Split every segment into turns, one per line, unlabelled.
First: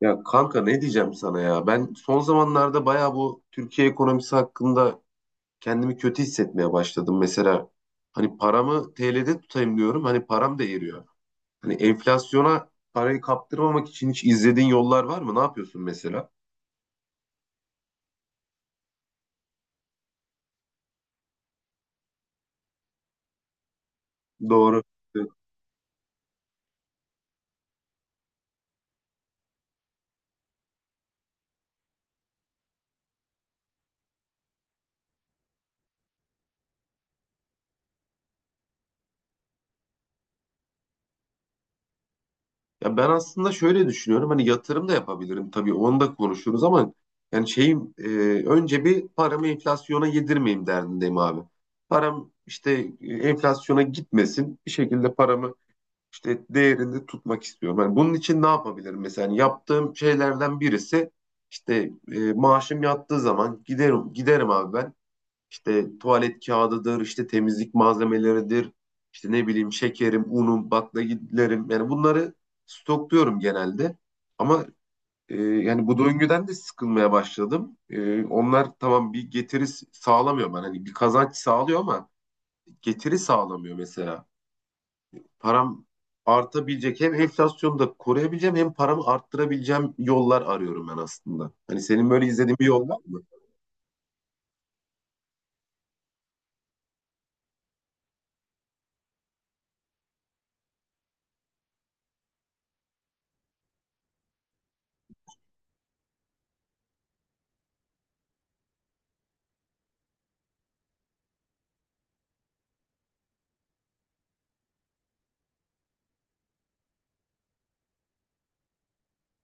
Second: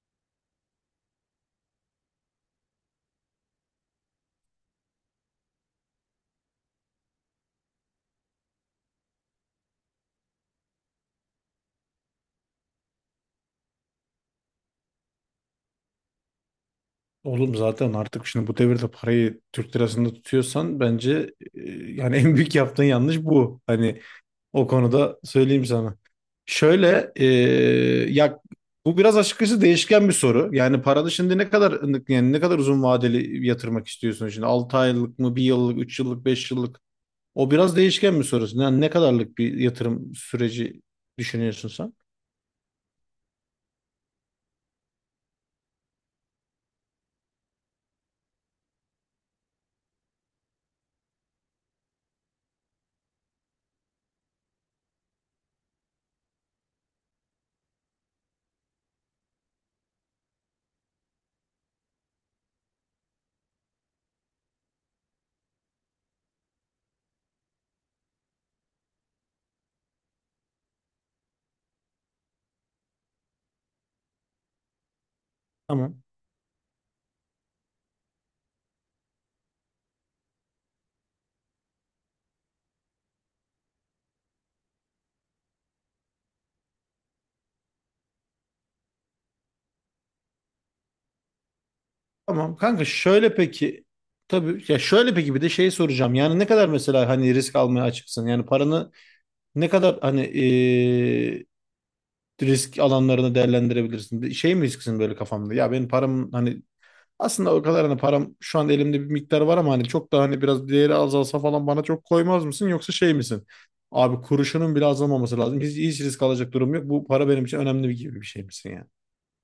Ya kanka, ne diyeceğim sana ya? Ben son zamanlarda bayağı bu Türkiye ekonomisi hakkında kendimi kötü hissetmeye başladım. Mesela hani paramı TL'de tutayım diyorum. Hani param da eriyor. Hani enflasyona parayı kaptırmamak için hiç izlediğin yollar var mı? Ne yapıyorsun mesela?
Oğlum zaten artık şimdi bu devirde parayı Türk lirasında tutuyorsan bence yani en büyük yaptığın yanlış bu. Hani o
Doğru.
konuda
Evet.
söyleyeyim sana. Şöyle ya bu biraz açıkçası değişken bir soru. Yani paranı şimdi ne kadar yani ne kadar uzun vadeli yatırmak istiyorsun, şimdi 6 aylık mı, 1 yıllık, 3 yıllık, 5 yıllık? O biraz değişken bir soru. Yani ne kadarlık bir yatırım süreci düşünüyorsun sen?
Ya ben aslında şöyle düşünüyorum. Hani yatırım da yapabilirim tabii. Onu da konuşuruz ama yani şeyim önce bir paramı enflasyona yedirmeyeyim derdindeyim abi. Param işte enflasyona gitmesin. Bir şekilde paramı işte değerini tutmak istiyorum. Yani bunun için ne yapabilirim? Mesela yani yaptığım şeylerden birisi işte maaşım yattığı zaman giderim abi ben. İşte tuvalet kağıdıdır, işte temizlik malzemeleridir, işte ne bileyim şekerim, unum, baklagillerim. Yani bunları stokluyorum genelde. Ama yani bu
Tamam.
döngüden de sıkılmaya başladım. E, onlar tamam, bir getiri sağlamıyor bana. Hani bir kazanç sağlıyor ama getiri sağlamıyor. Mesela param artabilecek, hem enflasyonu da koruyabileceğim hem paramı arttırabileceğim yollar arıyorum ben aslında. Hani senin böyle
Tamam
izlediğin bir
kanka,
yol var mı?
şöyle peki, tabii ya, şöyle peki bir de şey soracağım. Yani ne kadar mesela hani risk almaya açıksın? Yani paranı ne kadar hani risk alanlarını değerlendirebilirsin? Bir şey mi risksin böyle kafamda? Ya benim param hani aslında o kadar, hani param şu an elimde bir miktar var ama hani çok da, hani biraz değeri azalsa falan bana çok koymaz mısın? Yoksa şey misin? Abi kuruşunun bile azalmaması lazım. Hiç, hiç risk alacak durum yok. Bu para benim için önemli, bir gibi bir şey misin yani?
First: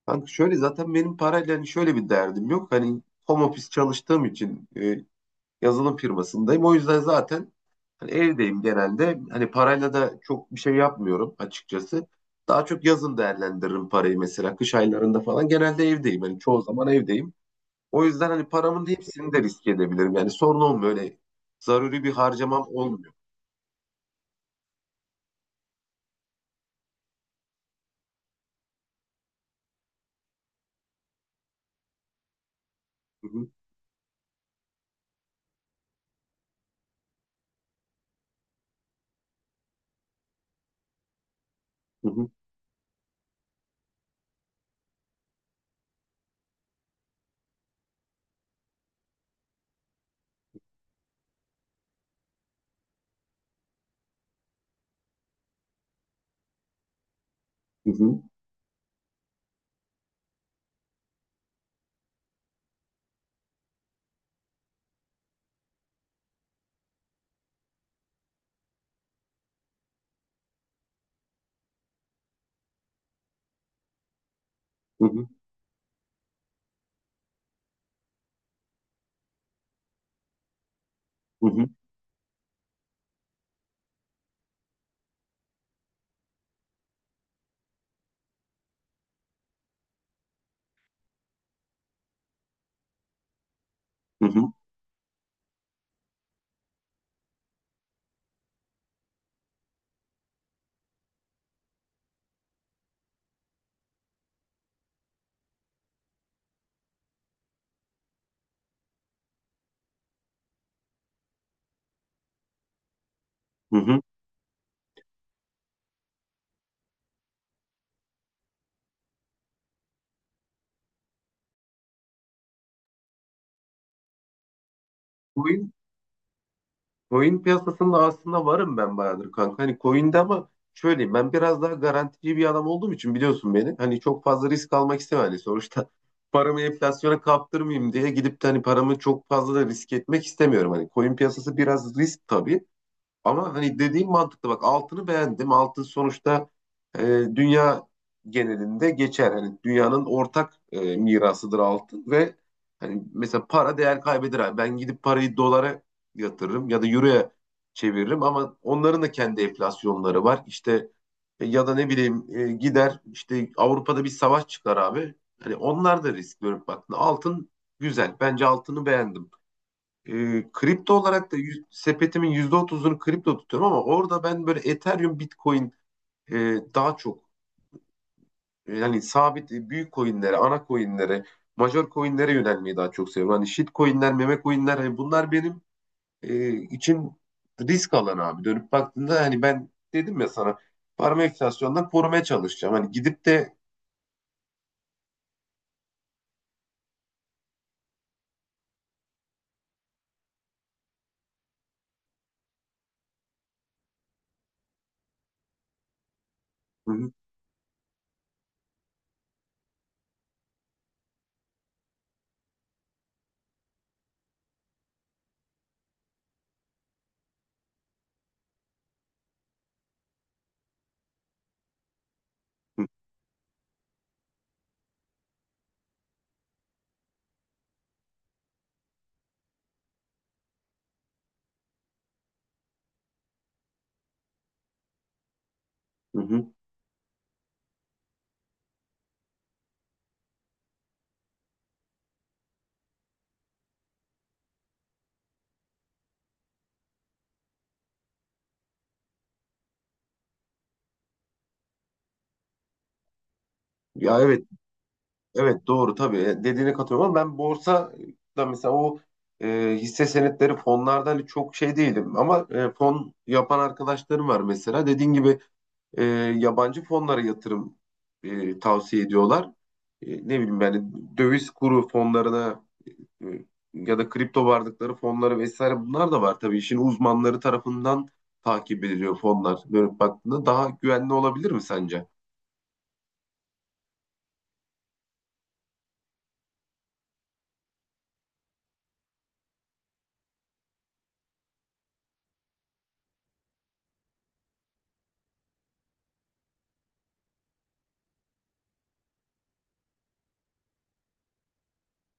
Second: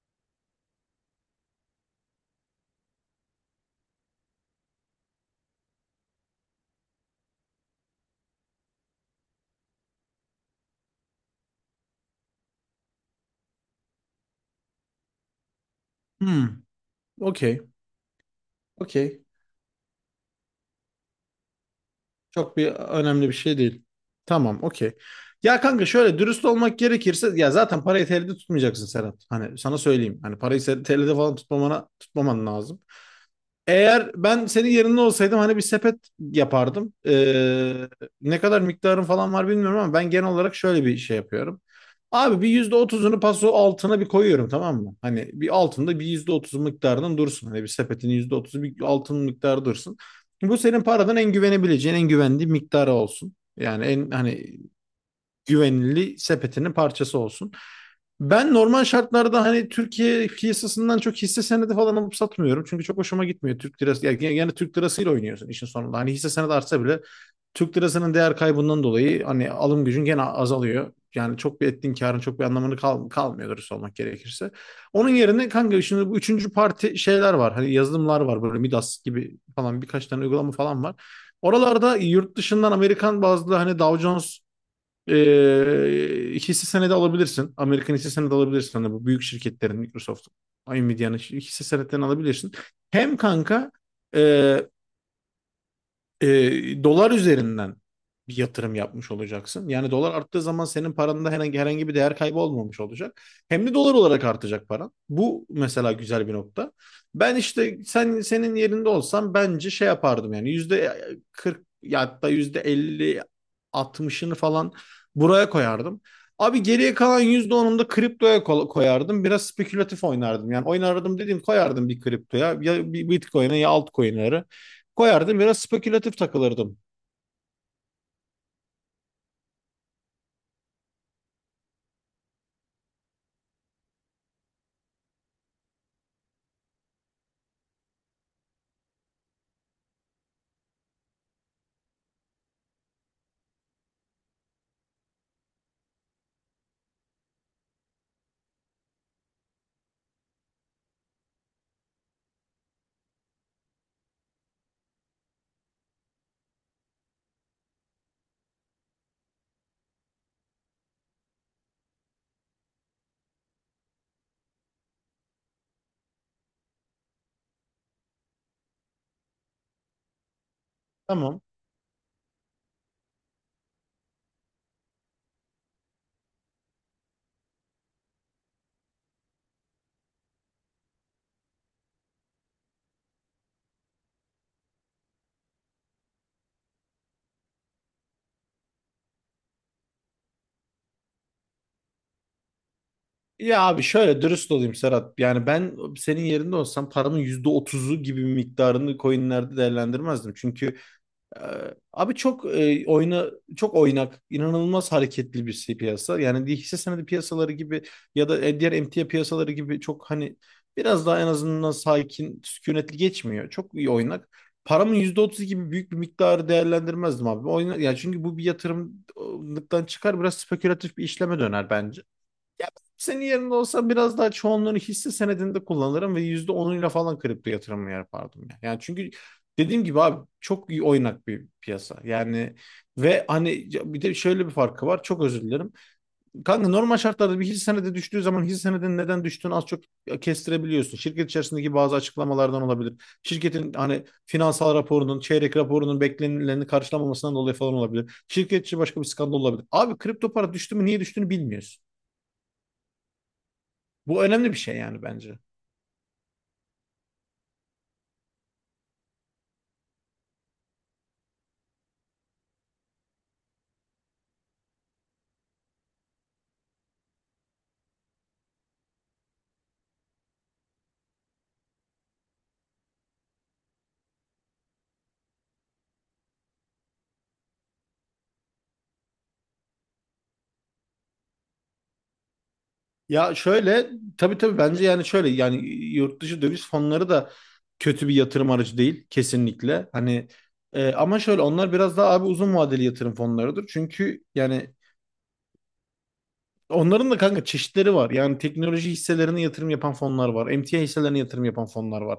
Kanka şöyle, zaten benim parayla hani şöyle bir derdim yok. Hani home office çalıştığım için yazılım firmasındayım. O yüzden zaten hani evdeyim genelde. Hani parayla da çok bir şey yapmıyorum açıkçası. Daha çok yazın değerlendiririm parayı, mesela kış aylarında falan. Genelde evdeyim. Hani çoğu
Hmm,
zaman evdeyim.
okey,
O yüzden hani paramın
okey.
hepsini de riske edebilirim. Yani sorun olmuyor. Öyle zaruri bir
Çok
harcamam
bir
olmuyor.
önemli bir şey değil. Tamam, okey. Ya kanka şöyle dürüst olmak gerekirse, ya zaten parayı TL'de tutmayacaksın Serhat. Hani sana söyleyeyim. Hani parayı TL'de falan tutmaman lazım.
Hı hı,
Eğer ben senin yerinde olsaydım hani bir sepet yapardım. Ne kadar miktarın falan var bilmiyorum ama ben genel olarak şöyle bir şey yapıyorum.
hı hı,
Abi bir %30'unu paso altına bir koyuyorum, tamam mı? Hani bir altında bir %30 miktarının dursun. Hani bir sepetin %30'u bir altın miktarı dursun. Bu senin paradan en güvenebileceğin, en güvendiği miktarı olsun. Yani en hani güvenilir sepetinin parçası olsun.
hı hı,
Ben normal şartlarda hani Türkiye piyasasından çok hisse senedi falan alıp satmıyorum. Çünkü çok hoşuma gitmiyor Türk lirası. Yani Türk lirasıyla oynuyorsun işin sonunda. Hani hisse senedi artsa bile Türk lirasının değer kaybından dolayı hani alım gücün gene azalıyor. Yani çok, bir ettiğin karın çok bir anlamını kalmıyor dürüst olmak gerekirse.
hı
Onun
hı,
yerine kanka şimdi bu üçüncü parti şeyler var. Hani yazılımlar var, böyle Midas gibi falan birkaç tane uygulama falan var.
hı hı,
Oralarda yurt dışından Amerikan bazlı hani Dow Jones hisse senedi alabilirsin. Amerikan hisse senedi alabilirsin. Hani bu büyük şirketlerin, Microsoft, Nvidia'nın hisse senetlerini alabilirsin. Hem kanka e,
hı hı,
dolar üzerinden bir yatırım yapmış olacaksın. Yani dolar arttığı zaman senin paranda herhangi bir değer kaybı olmamış olacak. Hem de dolar olarak artacak paran. Bu mesela güzel bir nokta. Ben işte senin yerinde olsam bence şey yapardım, yani yüzde 40, ya hatta yüzde 50,
hı hı.
60'ını falan buraya koyardım. Abi geriye kalan %10'unu da kriptoya koyardım. Biraz spekülatif oynardım. Yani oynardım dediğim, koyardım bir kriptoya. Ya bir Bitcoin'e, ya altcoin'lere. Koyardım, biraz
Coin,
spekülatif takılırdım.
coin piyasasında aslında varım ben bayağıdır kanka. Hani coin'de ama şöyleyim, ben biraz daha garantici bir adam olduğum için biliyorsun beni. Hani çok fazla risk almak istemem. Hani sonuçta paramı enflasyona kaptırmayayım diye gidip de hani paramı çok fazla da risk etmek istemiyorum. Hani coin piyasası biraz risk tabii. Ama hani dediğim mantıklı, bak altını beğendim. Altın sonuçta e, dünya genelinde geçer. Hani dünyanın ortak mirasıdır altın. Ve hani mesela para değer kaybeder abi. Ben gidip parayı dolara yatırırım ya da euroya çeviririm ama onların da kendi enflasyonları var. İşte ya da ne bileyim, gider işte Avrupa'da bir savaş çıkar abi. Hani onlar da risk görüp baktığında altın güzel. Bence altını beğendim. Kripto olarak da
Tamam.
sepetimin yüzde otuzunu kripto tutuyorum, ama orada ben böyle Ethereum, Bitcoin, e, daha çok yani sabit, büyük coinlere, ana coinlere, major coinlere yönelmeyi daha çok seviyorum. Hani shit coinler, meme coinler, hani bunlar benim için risk alanı abi. Dönüp baktığında hani ben dedim ya sana, paramı enflasyondan korumaya çalışacağım. Hani gidip de
Ya abi şöyle dürüst olayım Serhat. Yani ben senin yerinde olsam paramın %30'u gibi bir miktarını coinlerde değerlendirmezdim. Çünkü abi çok çok oynak, inanılmaz hareketli bir şey piyasa. Yani hisse
hı
senedi
hı,
piyasaları gibi ya da diğer emtia piyasaları gibi çok hani biraz daha en azından sakin, sükunetli geçmiyor. Çok iyi oynak. Paramın %30 gibi büyük bir miktarı değerlendirmezdim abi. Yani çünkü bu bir yatırımlıktan çıkar, biraz spekülatif bir işleme döner bence. Ya ben senin yerinde olsam biraz daha çoğunluğunu hisse senedinde kullanırım ve %10'uyla falan kripto yatırımı yapardım. Yani çünkü dediğim gibi abi çok iyi oynak bir piyasa. Yani ve hani bir de şöyle bir farkı var. Çok özür dilerim.
hı hı.
Kanka normal şartlarda bir hisse senedi düştüğü zaman, hisse senedinin neden düştüğünü az çok kestirebiliyorsun. Şirket içerisindeki bazı açıklamalardan olabilir. Şirketin hani finansal raporunun, çeyrek raporunun beklenileni karşılamamasından dolayı falan olabilir. Şirket içi başka bir skandal olabilir. Abi kripto para düştü mü niye düştüğünü bilmiyorsun.
Ya
Bu
evet.
önemli bir şey yani bence.
Evet, doğru tabii. E, dediğine katılıyorum ama ben borsa da mesela o hisse senetleri fonlarda hani çok şey değilim, ama fon yapan arkadaşlarım var. Mesela dediğin gibi e, yabancı fonlara yatırım tavsiye ediyorlar. E, ne bileyim, yani döviz kuru fonlarına e, ya da kripto varlıkları fonları vesaire, bunlar da var tabii, işin uzmanları tarafından takip ediliyor fonlar. Böyle baktığında daha güvenli olabilir mi sence?
Ya şöyle, tabii tabii bence, yani şöyle, yani yurt dışı döviz fonları da kötü bir yatırım aracı değil kesinlikle. Hani ama şöyle, onlar biraz daha abi uzun vadeli yatırım fonlarıdır. Çünkü yani onların da kanka çeşitleri var. Yani teknoloji hisselerine yatırım yapan fonlar var, emtia hisselerine yatırım yapan fonlar var.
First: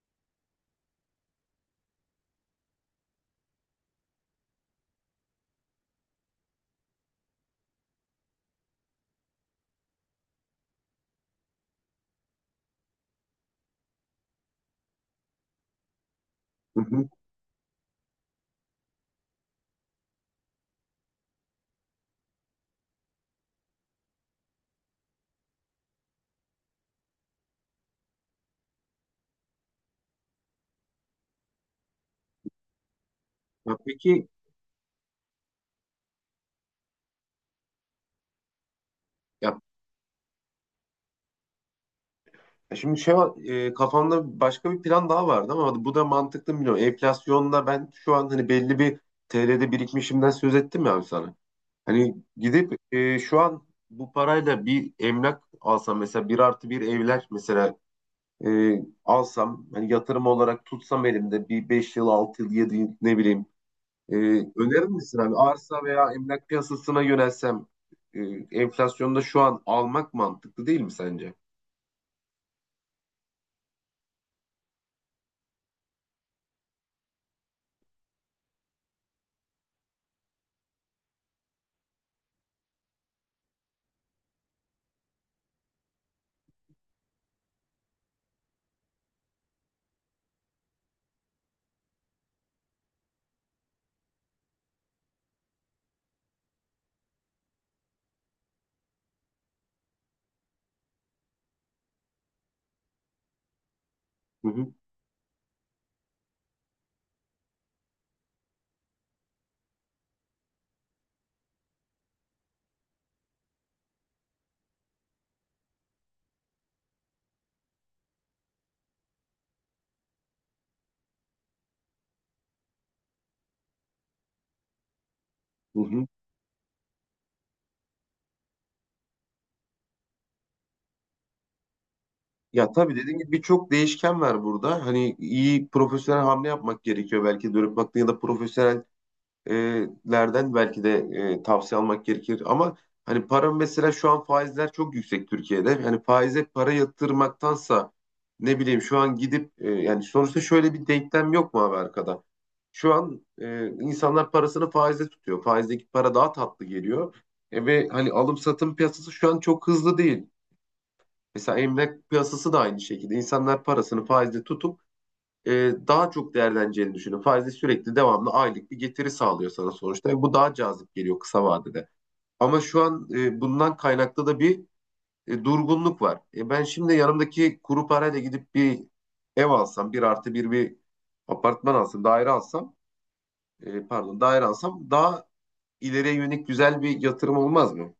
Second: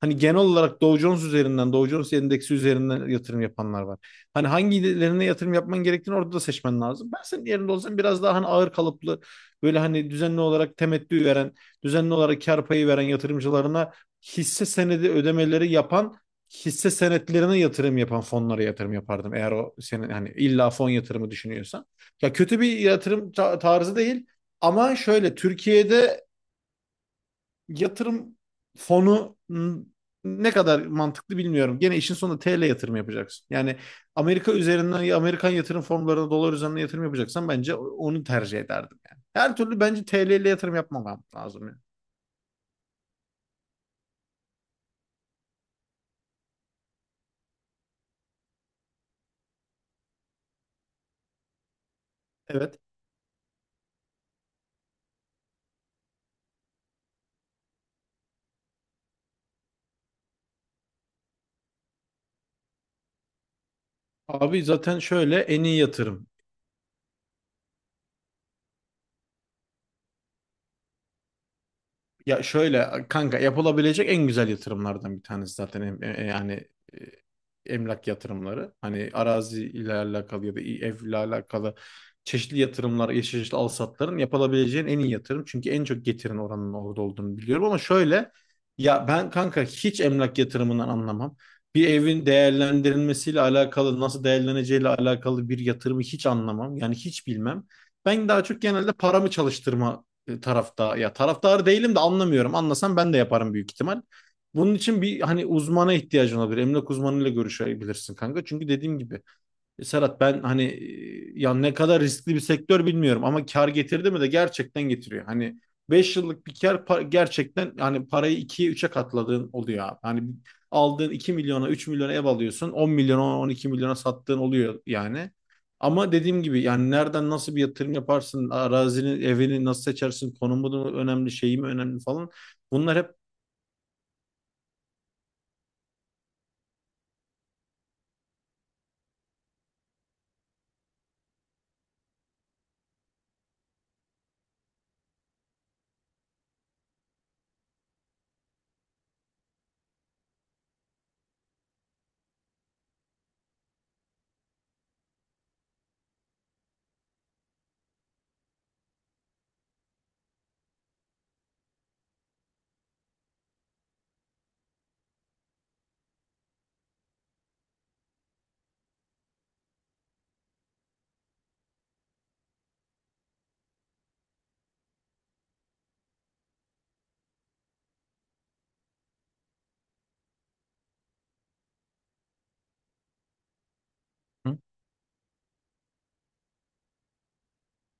Hani genel olarak Dow Jones üzerinden, Dow Jones endeksi üzerinden yatırım yapanlar var. Hani hangilerine yatırım yapman gerektiğini orada da seçmen lazım. Ben senin yerinde olsam biraz daha hani ağır kalıplı, böyle hani düzenli olarak temettü veren, düzenli olarak kar payı veren yatırımcılarına hisse senedi ödemeleri yapan,
Hı
hisse
hı.
senetlerine yatırım yapan fonlara yatırım yapardım. Eğer o, senin hani illa fon yatırımı düşünüyorsan. Ya kötü bir yatırım tarzı değil ama şöyle, Türkiye'de yatırım fonu ne kadar mantıklı bilmiyorum. Gene işin sonunda TL yatırım yapacaksın.
Ya
Yani
peki.
Amerika üzerinden, ya Amerikan yatırım fonlarına dolar üzerinden yatırım yapacaksan bence onu tercih ederdim yani. Her
Ya,
türlü bence TL ile yatırım yapmam lazım yani.
ya şimdi şey var, kafamda başka bir plan daha vardı ama bu da mantıklı mı bilmiyorum. Enflasyonla ben şu an hani belli bir TL'de birikmişimden söz ettim ya abi sana. Hani gidip
Evet.
şu an bu parayla bir emlak alsam mesela, bir artı bir evler mesela e, alsam, hani yatırım olarak tutsam elimde bir 5 yıl, 6 yıl, 7 yıl, ne bileyim, e,
Abi
önerir
zaten
misin abi
şöyle en iyi
arsa veya
yatırım.
emlak piyasasına yönelsem? e, Enflasyonda şu an almak mantıklı değil mi sence?
Ya şöyle kanka, yapılabilecek en güzel yatırımlardan bir tanesi zaten yani e, emlak yatırımları. Hani arazi ile alakalı ya da ev ile alakalı çeşitli yatırımlar, çeşitli alsatların yapılabileceğin en iyi yatırım. Çünkü en çok getirin oranının orada olduğunu biliyorum ama şöyle, ya ben kanka hiç emlak yatırımından anlamam. Bir evin değerlendirilmesiyle alakalı, nasıl değerleneceğiyle alakalı bir yatırımı hiç anlamam. Yani hiç bilmem. Ben daha çok genelde paramı çalıştırma tarafta, ya taraftarı değilim de anlamıyorum. Anlasam ben de yaparım büyük ihtimal.
Hı hı.
Bunun için bir hani uzmana ihtiyacın olabilir. Emlak uzmanıyla görüşebilirsin kanka. Çünkü dediğim gibi Serhat, ben hani ya ne kadar riskli bir sektör bilmiyorum ama kar getirdi mi de gerçekten getiriyor. Hani 5 yıllık bir kar gerçekten, yani parayı 2'ye 3'e katladığın oluyor abi. Hani aldığın 2 milyona, 3 milyona ev alıyorsun, 10 milyona, 12 milyona sattığın oluyor yani.
Hı hı.
Ama dediğim gibi yani, nereden nasıl bir yatırım yaparsın, arazinin, evini nasıl seçersin, konumu da önemli, şeyi mi önemli falan.
Ya tabii
Bunlar hep.
dediğim gibi, birçok değişken var burada. Hani iyi profesyonel hamle yapmak gerekiyor. Belki dönüp baktığında ya da profesyonellerden belki de tavsiye almak gerekir. Ama hani para, mesela şu an faizler çok yüksek Türkiye'de. Hani faize para yatırmaktansa ne bileyim, şu an gidip, yani sonuçta şöyle bir denklem yok mu abi arkada? Şu an insanlar parasını faize tutuyor. Faizdeki para daha tatlı geliyor. E, ve hani alım satım piyasası şu an çok hızlı değil. Mesela emlak piyasası da aynı şekilde. İnsanlar parasını faizde tutup e, daha çok değerleneceğini düşünüyor. Faizde sürekli, devamlı aylık bir getiri sağlıyor sana sonuçta. Ve bu daha cazip geliyor kısa vadede. Ama şu an bundan kaynaklı da bir durgunluk var. E, ben şimdi yanımdaki kuru parayla gidip bir ev alsam, bir artı bir apartman alsam, daire alsam, pardon, daire alsam daha ileriye yönelik güzel bir yatırım olmaz mı?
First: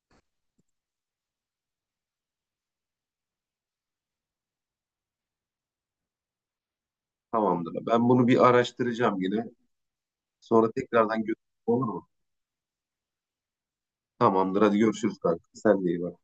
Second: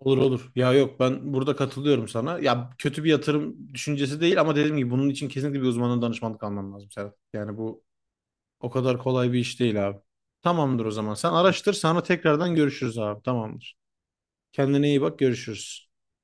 Olur olur. Ya yok, ben burada katılıyorum sana. Ya kötü bir yatırım düşüncesi değil ama dediğim gibi, bunun için kesinlikle bir uzmanın danışmanlık alman lazım Serhat. Yani bu
Tamamdır. Ben bunu bir
o kadar
araştıracağım
kolay bir
yine.
iş değil abi.
Sonra
Tamamdır o zaman.
tekrardan
Sen
görüşürüz.
araştır,
Olur
sonra
mu?
tekrardan görüşürüz abi. Tamamdır.
Tamamdır. Hadi
Kendine iyi
görüşürüz
bak,
kanka. Sen de
görüşürüz.
iyi bak.